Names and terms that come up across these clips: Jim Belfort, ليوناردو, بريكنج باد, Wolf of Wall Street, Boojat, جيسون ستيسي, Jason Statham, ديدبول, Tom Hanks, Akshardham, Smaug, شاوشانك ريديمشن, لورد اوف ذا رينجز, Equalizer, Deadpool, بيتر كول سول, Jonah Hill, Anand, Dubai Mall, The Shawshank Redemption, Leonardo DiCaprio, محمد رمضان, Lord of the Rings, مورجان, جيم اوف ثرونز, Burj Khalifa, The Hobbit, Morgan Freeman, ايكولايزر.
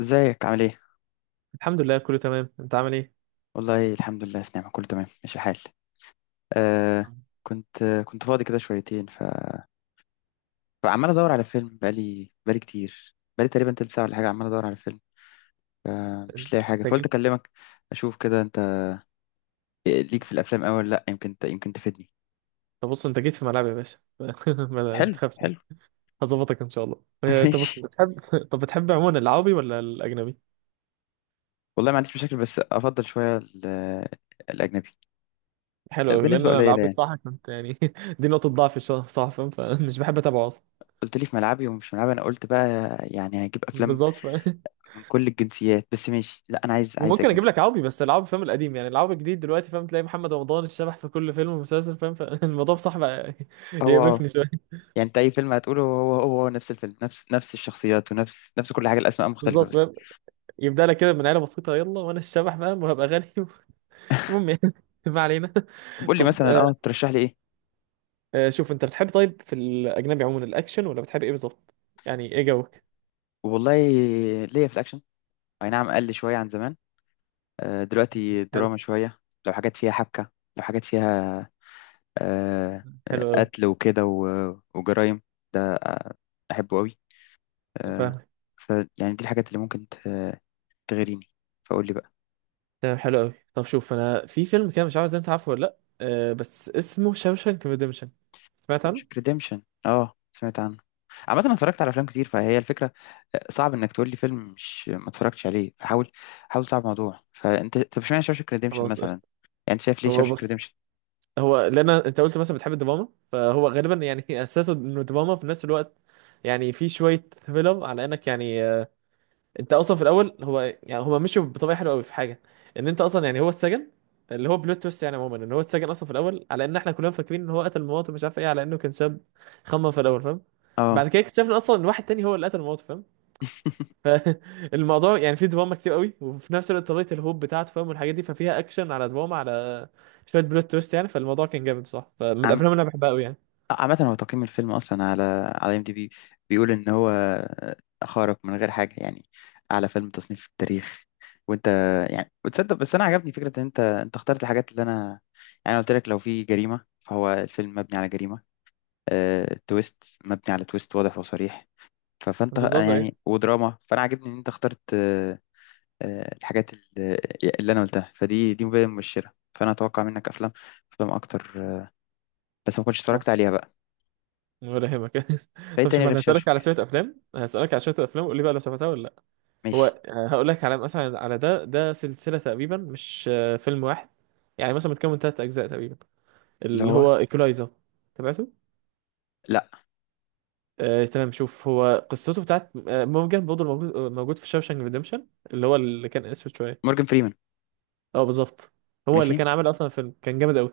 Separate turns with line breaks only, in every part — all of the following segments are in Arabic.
ازيك عامل ايه؟
الحمد لله كله تمام، انت عامل ايه؟
والله الحمد لله في نعمة، كله تمام، ماشي الحال. آه. كنت فاضي كده شويتين فعمال ادور على فيلم بقالي كتير، بقالي تقريبا تلت ساعة ولا حاجة، عمال ادور على فيلم. ف-
انت
مش لاقي حاجة، فقلت
جيت.
اكلمك. اشوف كده انت ليك في الافلام أوي ولا لا، يمكن يمكن تفيدني.
طب بص، انت جيت في ملعبي يا باشا ما
حلو
تخافش،
حلو.
هظبطك ان شاء الله. اه، طب بص
ماشي.
بتحب طب بتحب عموما العربي ولا الاجنبي؟
والله ما عنديش مشاكل، بس افضل شوية الاجنبي
حلو قوي، لان
بنسبة
انا
قليلة
العربي
يعني.
بصراحه كنت يعني دي نقطه ضعف الصراحه، فاهم؟ فمش بحب اتابعه اصلا.
قلت لي في ملعبي ومش ملعبي، انا قلت بقى يعني هجيب افلام
بالظبط.
من كل الجنسيات، بس ماشي، لا انا عايز، عايز
وممكن اجيب
اجنبي.
لك عربي، بس العربي فاهم القديم، يعني العربي الجديد دلوقتي فاهم تلاقي محمد رمضان الشبح في كل فيلم ومسلسل، فاهم؟ فالموضوع بصراحه بقى
هو اه،
يقرفني شويه.
يعني انت اي فيلم هتقوله هو نفس الفيلم، نفس الشخصيات، ونفس كل حاجه، الاسماء مختلفه
بالظبط
بس.
فاهم. يبدا لك كده من عيله بسيطه، يلا وانا الشبح فاهم وهبقى غني المهم يعني ما علينا.
طب قول لي
طب
مثلا
آه،
اه، ترشح لي ايه؟
آه، شوف انت بتحب طيب في الاجنبي عموما الاكشن ولا بتحب ايه بالظبط؟ يعني ايه جوك.
والله ليا في الاكشن، اي نعم قل شويه عن زمان. آه، دلوقتي
حلو.
دراما شويه. لو حاجات فيها حبكه، لو حاجات فيها آه
حلو
آه،
قوي.
قتل وكده وجرايم، ده آه، احبه قوي. آه.
فاهمك.
فيعني دي الحاجات اللي ممكن تغريني، فقول لي بقى.
تمام حلو قوي. طب شوف انا في فيلم كده مش عارف اذا انت عارفه ولا لا، آه، بس اسمه شاوشانك ريديمشن. سمعت
مش
عنه.
ريديمشن، اه سمعت عنه. عامة انا اتفرجت على افلام كتير، فهي الفكرة آه، صعب انك تقول لي فيلم مش ما اتفرجتش عليه، فحاول. حاول، صعب الموضوع. فانت طب اشمعنى شاوشانك ريديمشن
خلاص
مثلا يعني؟
قشطة.
انت شايف ليه
هو
شاوشانك
بص،
ريديمشن؟
هو لان انت قلت مثلا بتحب الدراما فهو غالبا يعني اساسه انه دراما في نفس الوقت. يعني في شويه فيلم على انك يعني انت اصلا في الاول هو يعني هما مشوا بطريقه حلوه قوي في حاجه، ان انت اصلا يعني هو اتسجن، اللي هو بلوت تويست يعني عموما، ان هو اتسجن اصلا في الاول على ان احنا كلنا فاكرين ان هو قتل مراته مش عارف ايه، على انه كان شاب خمم في الاول، فاهم؟
اه.
بعد كده اكتشفنا اصلا ان واحد تاني هو اللي قتل مراته، فاهم؟ فالموضوع يعني فيه دراما كتير قوي وفي نفس الوقت طريقه الهوب بتاعته، فاهم؟ والحاجات دي، ففيها اكشن على دراما على شويه بلوت تويست يعني. فالموضوع كان جامد بصراحه، فمن
عم...
الافلام اللي انا بحبها قوي يعني.
عامة هو تقييم الفيلم اصلا على على ام دي بي بيقول ان هو آه، خارق من غير حاجة يعني، اعلى فيلم تصنيف في التاريخ. وانت يعني، وتصدق بس انا عجبني فكرة ان انت اخترت الحاجات اللي انا يعني، أنا قلت لك لو في جريمة فهو الفيلم مبني على جريمة، آه، تويست مبني على تويست، واضح وصريح. فانت
بالظبط ايه.
يعني، ودراما، فانا عاجبني ان انت اخترت آه، آه، الحاجات اللي انا قلتها، فدي دي مبادئ مبشره، فانا اتوقع منك افلام، افلام اكتر آه، بس ما كنتش اتفرجت
بس
عليها بقى.
بفهمك
فايه
طب
تاني
شوف،
غير
انا هسألك على
شاوشنك؟
شوية افلام، هسألك على شوية افلام قول لي بقى لو شفتها ولا لا.
ماشي.
هو هقول لك على مثلا على ده سلسلة تقريبا مش آه، فيلم واحد، يعني مثلا متكون من ثلاث اجزاء تقريبا،
اللي
اللي
هو
هو ايكولايزر. تابعته؟
لا.
آه، تمام. شوف، هو قصته بتاعت آه، مورجان برضه موجود في شاوشانك ريديمشن، اللي هو اللي كان اسود شويه.
مورجان فريمان.
اه بالظبط. هو اللي
ماشي.
كان عامل اصلا فيلم كان جامد قوي.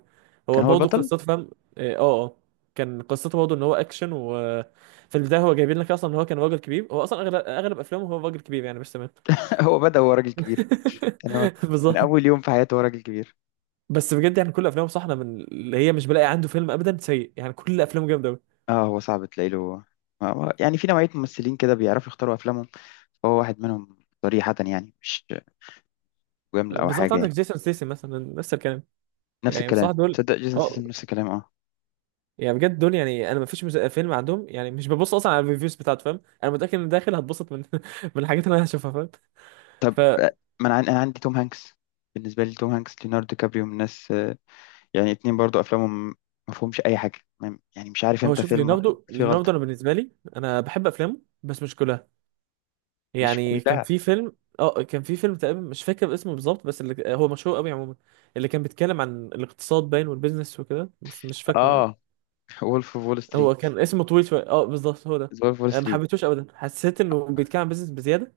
هو
كان هو
برضه
البطل.
قصته، فاهم؟ اه اه آه. كان قصته برضه ان هو اكشن، وفي البدايه هو جايبين لك اصلا ان هو كان راجل كبير، هو اصلا اغلب افلامه هو راجل كبير يعني، مش تمام؟
هو بدأ هو راجل كبير، يعني هو من
بالظبط.
اول يوم في حياته هو راجل كبير.
بس بجد يعني كل افلامه صح، أنا من اللي هي مش بلاقي عنده فيلم ابدا سيء يعني، كل افلامه جامده قوي.
اه هو صعب تلاقي له، يعني في نوعيه ممثلين كده بيعرفوا يختاروا افلامهم، فهو واحد منهم صريحه يعني، مش جمله او
بالظبط،
حاجه
عندك
يعني.
جيسون ستيسي مثلا نفس الكلام.
نفس
يعني
الكلام،
بصراحه دول
تصدق جيسون
اه،
سيسم نفس الكلام اه.
يعني بجد دول يعني، انا ما فيش فيلم عندهم يعني مش ببص اصلا على الريفيوز بتاعته، فاهم؟ انا متاكد ان داخل هتبسط من من الحاجات اللي انا هشوفها، فاهم؟
ف-
فهو.
ما انا انا عندي توم هانكس، بالنسبه لي توم هانكس ليوناردو دي كابريو من الناس آه، يعني اتنين برضو افلامهم ما فيهمش اي حاجه، يعني مش عارف امتى
شوف،
فيلم
ليوناردو،
فيه غلطه.
انا بالنسبه لي انا بحب افلامه بس مش كلها.
مش
يعني كان
كلها.
في فيلم اه، كان في فيلم تقريبا مش فاكر اسمه بالظبط، بس اللي هو مشهور قوي عموما، اللي كان بيتكلم عن الاقتصاد باين والبيزنس وكده، بس مش فاكره يعني.
اه. وولف اوف وول
هو
ستريت.
كان اسمه طويل شويه. اه بالظبط هو ده.
وولف اوف وول
أنا ما
ستريت.
حبيتهوش ابدا، حسيت انه بيتكلم عن بيزنس بزياده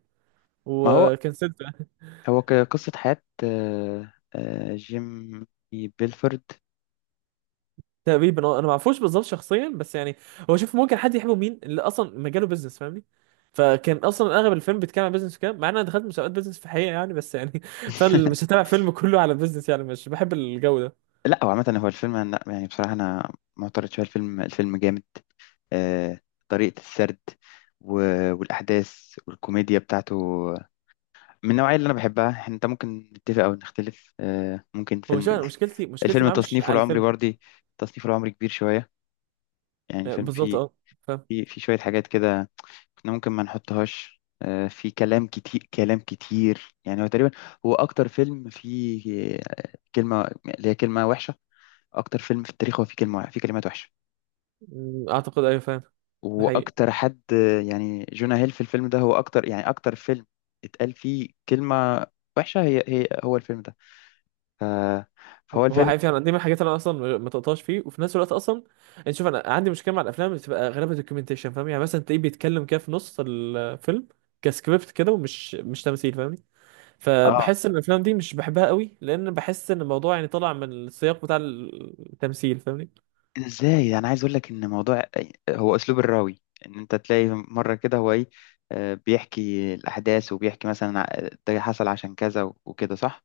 ما هو،
وكنسلت.
هو قصه حياه آه، آه، جيم بيلفورد.
تقريبا اه. انا ما اعرفوش بالظبط شخصيا بس يعني، هو شوف ممكن حد يحبه مين اللي اصلا مجاله بيزنس، فاهمني؟ فكان اصلا اغلب الفيلم بيتكلم عن بيزنس وكده، مع ان انا دخلت مسابقات بيزنس في الحقيقه يعني، بس يعني فانا مش هتابع فيلم كله على بيزنس يعني، مش بحب الجو ده.
لا هو عامه هو الفيلم، لا يعني بصراحه انا معترض شويه، الفيلم الفيلم جامد آه، طريقه السرد والاحداث والكوميديا بتاعته من النوعية اللي أنا بحبها. أنت ممكن نتفق أو نختلف آه، ممكن
هو
فيلم.
شوف، أنا مشكلتي
الفيلم
معاه مش
تصنيفه
على
العمري
الفيلم.
برضه، تصنيفه العمري كبير شوية، يعني
آه،
فيلم
بالظبط
فيه،
اه. فاهم.
فيه شوية حاجات كده كنا ممكن ما نحطهاش آه، في كلام كتير، كلام كتير يعني هو تقريبا هو أكتر فيلم فيه آه، كلمة، اللي هي كلمة وحشة. أكتر فيلم في التاريخ هو فيه كلمة، فيه كلمات وحشة.
مم، اعتقد ايوه فاهم. ده حقيقي.
وأكتر حد آه، يعني جونا هيل في الفيلم ده هو أكتر يعني أكتر فيلم اتقال فيه كلمة وحشة، هي هو الفيلم ده. ف- فهو
هو
الفيلم.
حقيقي فعلا، دي من الحاجات اللي انا اصلا ما تقطعش فيه، وفي نفس الوقت اصلا انت شوف انا عندي مشكله مع الافلام اللي بتبقى غالبا دوكيومنتيشن، فاهم؟ يعني مثلا تلاقيه بيتكلم كده في نص الفيلم كسكريبت كده، ومش مش تمثيل، فاهمني؟
اه.
فبحس ان الافلام دي مش بحبها قوي، لان بحس ان الموضوع يعني طالع من السياق بتاع التمثيل، فاهمني؟
إيه ده ازاي، انا عايز اقول لك ان موضوع، هو اسلوب الراوي ان انت تلاقي مره كده هو ايه، آه، بيحكي الاحداث وبيحكي مثلا ده حصل عشان كذا وكده، صح.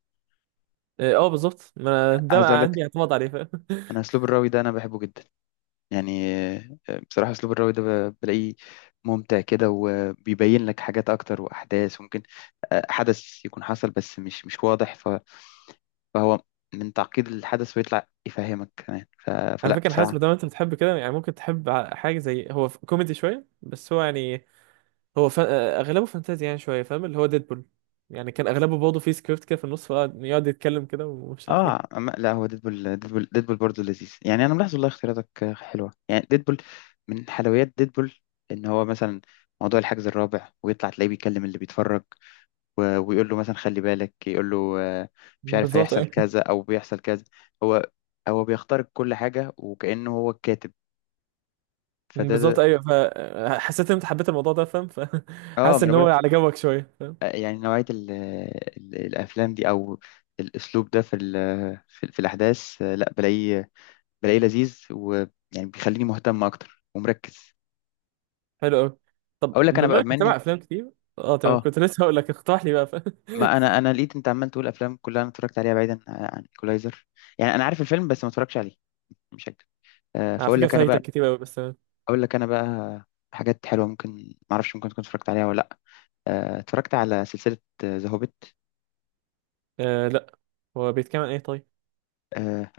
اه آه، بالظبط، ما أنا ده
عايز اقول
بقى
لك
عندي اعتماد عليه، فاهم؟
انا اسلوب الراوي ده انا بحبه جدا، يعني آه، بصراحه اسلوب الراوي ده بلاقيه ممتع كده، وبيبين لك حاجات اكتر واحداث ممكن آه، حدث يكون حصل بس مش واضح، فهو من تعقيد الحدث ويطلع يفهمك كمان،
على
فلا
فكره حاسس
بصراحه.
ما دام انت بتحب كده يعني ممكن تحب حاجه زي، هو كوميدي شويه بس هو يعني، هو اغلبه فانتازي يعني شويه، فاهم؟ اللي هو ديدبول. يعني كان اغلبه برضه فيه سكريبت كده في النص، فقعد يتكلم كده ومش عارف
اه
ايه.
أما لا، هو ديدبول، ديدبول برضه لذيذ يعني، انا ملاحظ والله اختياراتك حلوه. يعني ديدبول من حلويات ديدبول ان هو مثلا موضوع الحجز الرابع، ويطلع تلاقيه بيكلم اللي بيتفرج ويقول له مثلا خلي بالك، يقول له آه، مش عارف
بالظبط
هيحصل
ايوه.
كذا او بيحصل كذا. هو هو بيخترق كل حاجه وكانه هو الكاتب. فده
بالظبط
ده
ايوه، فحسيت ان انت حبيت الموضوع ده، فاهم؟
اه،
فحاسس
ما انا
ان هو
بقولك
على جوك شويه، فاهم؟
آه، يعني نوعيه ال الافلام دي، او الاسلوب ده في في، في الاحداث آه، لا بلاقيه، بلاقيه لذيذ ويعني بيخليني مهتم اكتر ومركز.
حلو قوي. طب
اقول لك انا
بما
بقى
انك
بما
متابع
اني
افلام كتير. اه تمام،
اه،
كنت لسه هقول لك اقترح لي بقى، فاهم؟
ما انا لقيت انت عمال تقول افلام كلها انا اتفرجت عليها، بعيدا عن ايكولايزر يعني، انا عارف الفيلم بس ما اتفرجتش عليه، مش هكدب آه،
على
فاقول
فكره
لك انا
فايتك
بقى،
كتير قوي بس تمام.
اقول لك انا بقى حاجات حلوه ممكن ما اعرفش ممكن تكون اتفرجت عليها ولا لا. آه، اتفرجت على سلسله ذا هوبيت.
آه لا. هو بيتكلم عن ايه طيب؟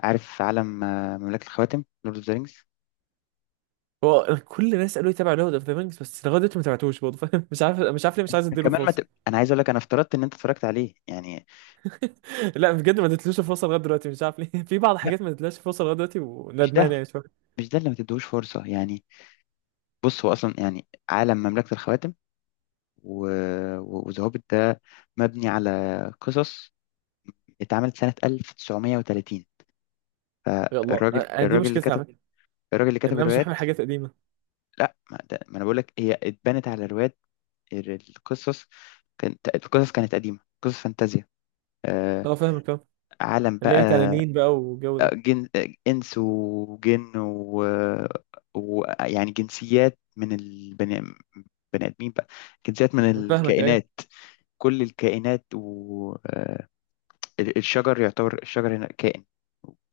عارف عالم آه، مملكه الخواتم، لورد اوف ذا رينجز.
هو كل الناس قالوا لي تابع لورد اوف ذا رينجز، بس لغايه دلوقتي ما تابعتوش برضه، فاهم؟ مش عارف، ليه، مش عايز اديله
كمان ما
فرصه.
ت... انا عايز اقول لك انا افترضت ان انت اتفرجت عليه يعني.
لا بجد، ما اديتلوش الفرصه لغايه دلوقتي، مش عارف ليه في بعض
لا
الحاجات ما اديتلهاش الفرصه لغايه دلوقتي،
مش ده،
وندمان يعني شويه.
مش ده اللي ما تديهوش فرصه يعني. بص هو اصلا يعني عالم مملكه الخواتم وذهبت ده مبني على قصص اتعملت سنه 1930،
يا الله،
فالراجل
أنا دي
الراجل اللي
مشكلتي
كتب،
على فكره،
الراجل اللي
ان
كتب
انا مش بحمل
الروايات.
حاجات قديمه.
لا ما، ده ما انا بقول لك هي اتبنت على روايات، القصص، كانت القصص كانت قديمه، قصص فانتازيا آه،
اه فاهمك اه.
عالم
اللي
بقى
هي تنانين بقى والجو
آه،
ده.
جن آه، انس وجن ويعني جنسيات من البني، بني ادمين بقى، جنسيات من
فاهمك ايوه.
الكائنات، كل الكائنات والشجر، يعتبر الشجر هنا كائن،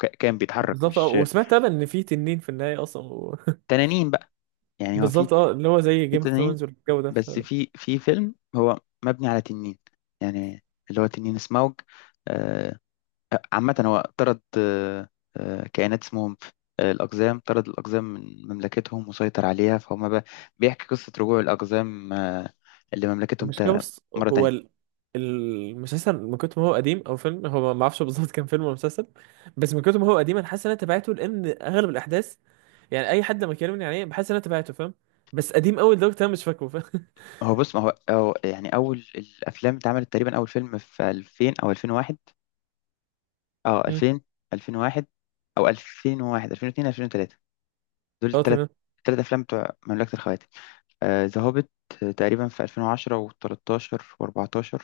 كائن بيتحرك
بالظبط اه،
مش
وسمعت انا ان في تنين في النهايه اصلا
تنانين بقى، يعني هو في
بالظبط اه، اللي هو زي
في
جيم اوف
تنانين.
ثرونز والجو ده.
بس في في فيلم هو مبني على تنين، يعني اللي هو تنين سموج آه، آه، عامة هو طرد آه، آه، كائنات اسمهم آه، الأقزام، طرد الأقزام من مملكتهم وسيطر عليها فهم بقى، بيحكي قصة رجوع الأقزام آه، لمملكتهم
فالمشكله بص،
مرة تانية.
المسلسل من كتر ما هو قديم، او فيلم هو، ما اعرفش بالظبط كان فيلم ولا مسلسل، بس من كتر ما هو قديم انا حاسس ان انا تابعته، لان اغلب الاحداث يعني اي حد لما يكلمني عليه بحس ان انا تابعته، فاهم؟ بس قديم قوي لدرجه انا مش فاكره، فاهم؟
هو بص ما هو يعني اول الافلام اتعملت تقريبا اول فيلم في 2000 او 2001، اه
مم.
2000 2001، او 2001 2002 2003، دول
اه
الثلاث،
تمام.
الثلاث افلام بتوع مملكة الخواتم. ذا هوبيت تقريبا في 2010 و13 و14.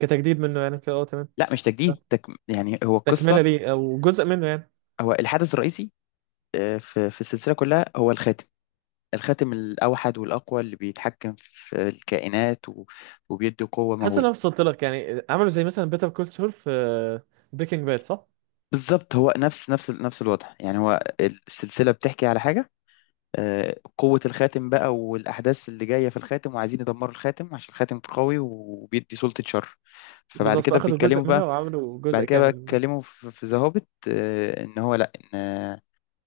كتجديد منه يعني كده، اه تمام.
لا مش
آه.
تجديد يعني هو
تكمله
القصة،
ليه او جزء منه يعني.
هو الحدث الرئيسي آه، في في السلسلة كلها هو الخاتم، الخاتم الأوحد والأقوى اللي بيتحكم في الكائنات وبيدي قوة
حاسس ان انا
مهولة.
وصلت لك، يعني عملوا زي مثلا بيتر كول سول في بريكنج باد، صح؟
بالظبط، هو نفس الوضع يعني، هو السلسلة بتحكي على حاجة آه، قوة الخاتم بقى، والأحداث اللي جاية في الخاتم، وعايزين يدمروا الخاتم عشان الخاتم قوي وبيدي سلطة شر. فبعد
بالظبط،
كده
فاخدوا
بيتكلموا
جزء منها
بقى،
وعملوا
بعد
جزء
كده بقى
كامل منها.
اتكلموا في ذا هوبيت، إن هو لأ، إن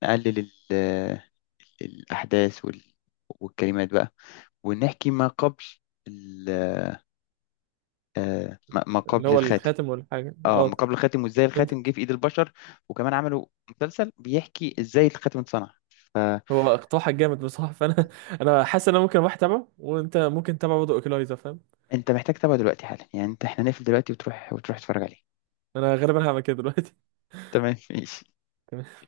نقلل ال- الأحداث والكلمات بقى، ونحكي ما قبل ال- آه، ما
اللي
قبل
هو
الخاتم.
الخاتم والحاجه
اه ما
اه.
قبل الخاتم، وازاي
فهمت.
الخاتم جه في ايد البشر. وكمان عملوا مسلسل بيحكي ازاي الخاتم اتصنع. فانت
هو اقتراحك جامد بصراحه، فانا انا حاسس ان انا ممكن واحد تابعه، وانت ممكن تتابع برضه اوكلايزر، فاهم؟
محتاج تتابعه دلوقتي حالا يعني، انت احنا نقفل دلوقتي وتروح، وتروح تتفرج عليه.
انا غالبا هعمل كده دلوقتي.
تمام ماشي.